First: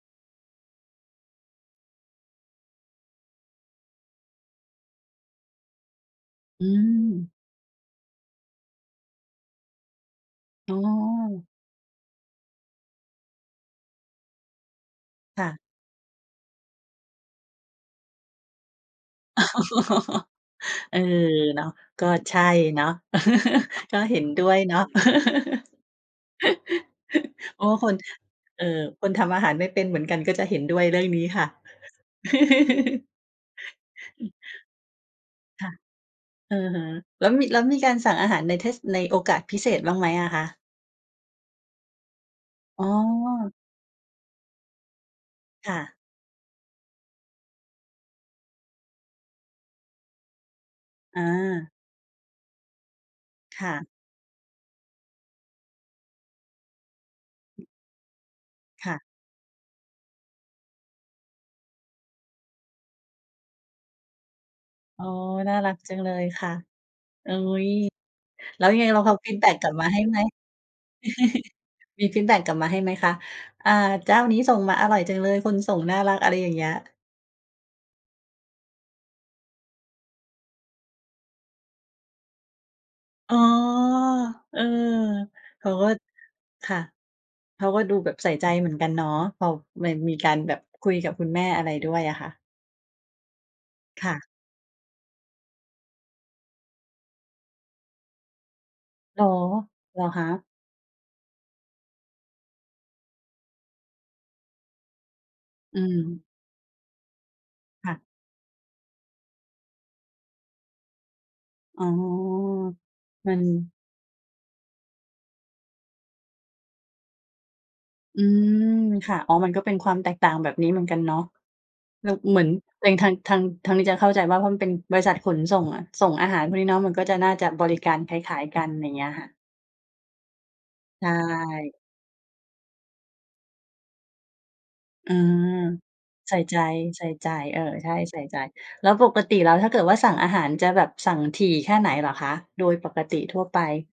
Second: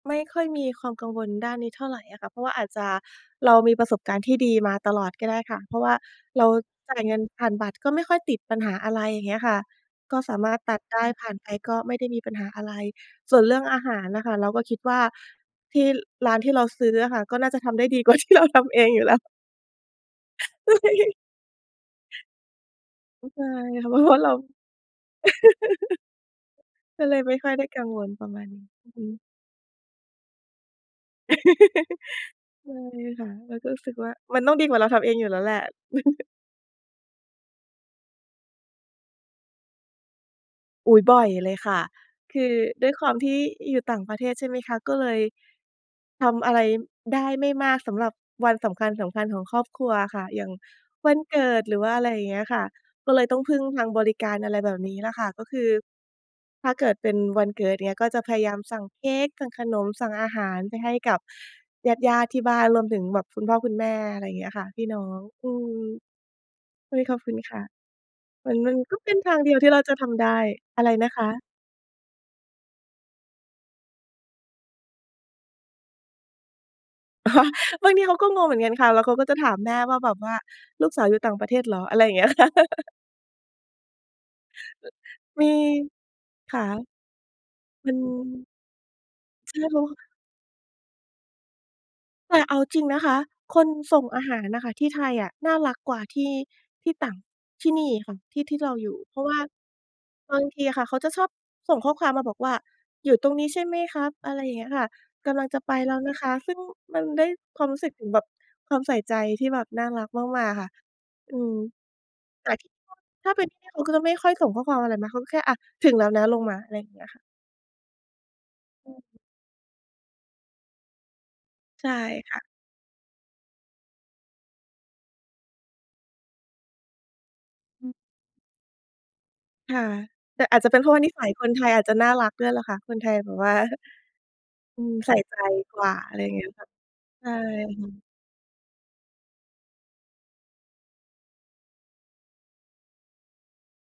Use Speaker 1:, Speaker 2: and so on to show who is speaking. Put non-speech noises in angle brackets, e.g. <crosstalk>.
Speaker 1: ไม่ค่อยมีความกังวลด้านนี้เท่าไรอะค่ะ เพราะว่าอาจจะ เรามีประสบการณ์ที่ดีมาตลอดก็ได้ค่ะ เพราะว่าเรา
Speaker 2: อื
Speaker 1: จ่ายเงิน
Speaker 2: ม
Speaker 1: ผ่านบัตรก็ไม่ค่อยติดปัญหาอะไร อย่างเงี้ยค่ะ ก็สามารถ
Speaker 2: อ
Speaker 1: ต
Speaker 2: ๋
Speaker 1: ั
Speaker 2: อ
Speaker 1: ดได้ผ่านไปก็ไม่ได้มีปัญหาอะไร ส่วนเรื่องอาหารน่ะค่ะเราก็คิดว่า
Speaker 2: ค่ะ
Speaker 1: ที่ ร้านที่เราซื้ออะค่ะ ก็น่าจะทำได้ดี กว่าที่เราทำเองอยู่แล้ว
Speaker 2: อ๋อ
Speaker 1: ใ
Speaker 2: เออ
Speaker 1: ช่
Speaker 2: เนาะ ก็ใช่เนาะ
Speaker 1: ใช่ค่ะ
Speaker 2: <chuckles> ก
Speaker 1: เพ
Speaker 2: ็
Speaker 1: ราะว
Speaker 2: เห
Speaker 1: ่า
Speaker 2: ็น
Speaker 1: เรา
Speaker 2: ด้วยเนาะ <laughs>
Speaker 1: <laughs> ก็เลยไม่ค่อย
Speaker 2: เพ
Speaker 1: ได
Speaker 2: รา
Speaker 1: ้
Speaker 2: ะ
Speaker 1: กั
Speaker 2: ค
Speaker 1: ง
Speaker 2: น
Speaker 1: วลประมาณน
Speaker 2: เอ
Speaker 1: ี
Speaker 2: ่อ
Speaker 1: ้ อื
Speaker 2: คน
Speaker 1: อ
Speaker 2: ทำอาหารไม่เป็นเหมือนกันก็จะเห็นด้วยเรื่องนี้ค่ะ
Speaker 1: <laughs> ใช่
Speaker 2: <giggles>
Speaker 1: ค่ะ เราก็รู้สึกว่า มันต้องดีกว่าเราทำเองอยู่แล้วแหละ
Speaker 2: ค่ะ
Speaker 1: <chuckles>
Speaker 2: อือฮึ แล้วมี แล้วมีการสั่งอาหารในเทศ ในโอกาสพิเศษบ้างไหมอะคะ?
Speaker 1: อุ๊ย บ่อยเลยค่ะ คือ
Speaker 2: อ
Speaker 1: ด
Speaker 2: ๋
Speaker 1: ้วยความที่
Speaker 2: อ
Speaker 1: อยู่ต่างประเทศ ใช่ไหมคะ ก็เลย
Speaker 2: ค่ะ
Speaker 1: ทำอะไรได้ไม่มากสำหรับวันสำคัญ ๆ ของครอบครัวอะค่ะ อย่างวัน
Speaker 2: อ
Speaker 1: เกิด
Speaker 2: า
Speaker 1: หรือว่าอะไรอย่างเงี้ยค่ะ ก็เลยต้องพึ่
Speaker 2: ค
Speaker 1: ง
Speaker 2: ่
Speaker 1: ท
Speaker 2: ะ
Speaker 1: างบริการ อะไรแบบนี้แหละค่ะ ก็คือถ้าเกิดเป็นวันเกิดเนี่ยก็จะพยายามสั่ง
Speaker 2: ค่
Speaker 1: เค
Speaker 2: ะ
Speaker 1: ้ก สั่งขนม สั่งอาหารไปให้กับญาติ ๆ ที่บ้าน รวมถึงแบบคุณพ่อคุณแม่ อะไรเงี้ยค่ะ พี่น้
Speaker 2: อ๋
Speaker 1: อ
Speaker 2: อ
Speaker 1: ง อื
Speaker 2: น่าร
Speaker 1: ม
Speaker 2: ักจังเลยค่ะ
Speaker 1: เฮ้ย ขอบคุณค่ะ เหมือน
Speaker 2: อุ๊ย แล้ว
Speaker 1: มั
Speaker 2: ยั
Speaker 1: น
Speaker 2: งไง?
Speaker 1: ก
Speaker 2: แ
Speaker 1: ็
Speaker 2: ล้ว
Speaker 1: เ
Speaker 2: เ
Speaker 1: ป
Speaker 2: ขา
Speaker 1: ็
Speaker 2: เ
Speaker 1: น
Speaker 2: อาฟ
Speaker 1: ท
Speaker 2: ี
Speaker 1: า
Speaker 2: ด
Speaker 1: ง
Speaker 2: แบ
Speaker 1: เ
Speaker 2: ็
Speaker 1: ดี
Speaker 2: ก
Speaker 1: ยว
Speaker 2: ก
Speaker 1: ท
Speaker 2: ล
Speaker 1: ี
Speaker 2: ั
Speaker 1: ่
Speaker 2: บ
Speaker 1: เรา
Speaker 2: มา
Speaker 1: จะ
Speaker 2: ให้
Speaker 1: ท
Speaker 2: ไหม
Speaker 1: ำได
Speaker 2: <chuckles>
Speaker 1: ้ อะไรนะคะ?
Speaker 2: มีฟีดแบ็กกลับมาให้ไหมคะ? อ่า เจ้านี้ส่งมาอร่อยจังเลย คนส่งน่ารัก อะไรอย่างเงี้ย
Speaker 1: อ๋อ บางทีเขาก็งงเหมือนกันค่ะ แล้วเขาก็จะถามแม่ว่าแบบว่า ลูกสาวอยู่ต่างประเทศเหรอ? อะไรอย่างเงี้ยค่ะ <chuckles>
Speaker 2: อ๋อ เออ
Speaker 1: มี
Speaker 2: เขาก็
Speaker 1: ข
Speaker 2: ค
Speaker 1: า
Speaker 2: ่ะ เขาก็
Speaker 1: มั
Speaker 2: ดู
Speaker 1: น
Speaker 2: แบบใส่ใจเหมือนกันเนาะ พอ
Speaker 1: ใช่ เพราะ
Speaker 2: ม
Speaker 1: ว
Speaker 2: ั
Speaker 1: ่
Speaker 2: น
Speaker 1: า
Speaker 2: มีการแบบคุยกับคุณแม่อะไรด้วยอะค่
Speaker 1: แต
Speaker 2: ะ
Speaker 1: ่เอาจริงนะคะ คนส่
Speaker 2: ค
Speaker 1: ง
Speaker 2: ่
Speaker 1: อ
Speaker 2: ะ
Speaker 1: าหารอะค่ะที่ไทยอะ น่ารักกว่าที่ ที่ต่าง ที่นี่อีกค่ะ ที่ที่เราอยู่ เพ
Speaker 2: อ
Speaker 1: ร
Speaker 2: ๋
Speaker 1: า
Speaker 2: อ
Speaker 1: ะว่า
Speaker 2: เหรอคะ?
Speaker 1: บางทีอะค่ะเขาจะชอบส่งข้อความมาบอกว่า อยู่ตรงนี้ใช่ไหมครับ? อะไรอย่างเงี้ยค่ะ กำลังจะไป
Speaker 2: อื
Speaker 1: แล้วนะ
Speaker 2: ม
Speaker 1: คะ ซึ่งมันได้ความรู้ส
Speaker 2: ค
Speaker 1: ึ
Speaker 2: ่
Speaker 1: ก
Speaker 2: ะ
Speaker 1: ถึงแบบ ความใส่ใจที่แบบน่ารักมาก ๆ ค่ะ อืม
Speaker 2: อ๋อ
Speaker 1: แต่ที่ <unintelligible> ถ
Speaker 2: ม
Speaker 1: ้
Speaker 2: ั
Speaker 1: าเ
Speaker 2: น
Speaker 1: ป็นที่ <unintelligible> เขาก็จะไม่ค่อยส่งข้อความอะไรมา เขาก็แค่อะถึงแล้วนะลงมา อะไรเงี้ยค่ะ
Speaker 2: อือ ค่ะ อ๋อ มันก็เป็นความแตกต่างแบบนี้เหมือนกันเนาะ
Speaker 1: ใช่
Speaker 2: เออ
Speaker 1: ค
Speaker 2: เห
Speaker 1: ่
Speaker 2: มื
Speaker 1: ะ
Speaker 2: อนตัวเอง ทาง ทาง ทางนี้จะเข้าใจว่า เพราะมันเป็นบริษัทขนส่งอะ ส่งอาหารพวกนี้เนาะ มันก็จะน่าจะบริกา
Speaker 1: อือ
Speaker 2: รคล้าย ๆ กัน ไรเงี้ยค่ะ
Speaker 1: ค่ะ แต่อาจจะเป็นเพราะว่
Speaker 2: ใ
Speaker 1: า
Speaker 2: ช
Speaker 1: นิสัยคนไทย
Speaker 2: ่
Speaker 1: อาจจะน่ารักด้วยล่ะคะ คนไทยแบบว่า อืม
Speaker 2: อ
Speaker 1: ใ
Speaker 2: ื
Speaker 1: ส่ใจ
Speaker 2: ม
Speaker 1: กว่า อะไรอย่
Speaker 2: ใ
Speaker 1: า
Speaker 2: ส
Speaker 1: ง
Speaker 2: ่
Speaker 1: เงี้ย
Speaker 2: ใจ
Speaker 1: ค่ะ
Speaker 2: ใส่
Speaker 1: ใ
Speaker 2: ใ
Speaker 1: ช
Speaker 2: จ
Speaker 1: ่
Speaker 2: เออ ใช่ ใส่ใจ แล้วปกติแล้ว ถ้าเกิดว่าสั่งอาหารจะแบบสั่งถี่แค่ไหนเหรอคะ โดยปกติทั่วไป?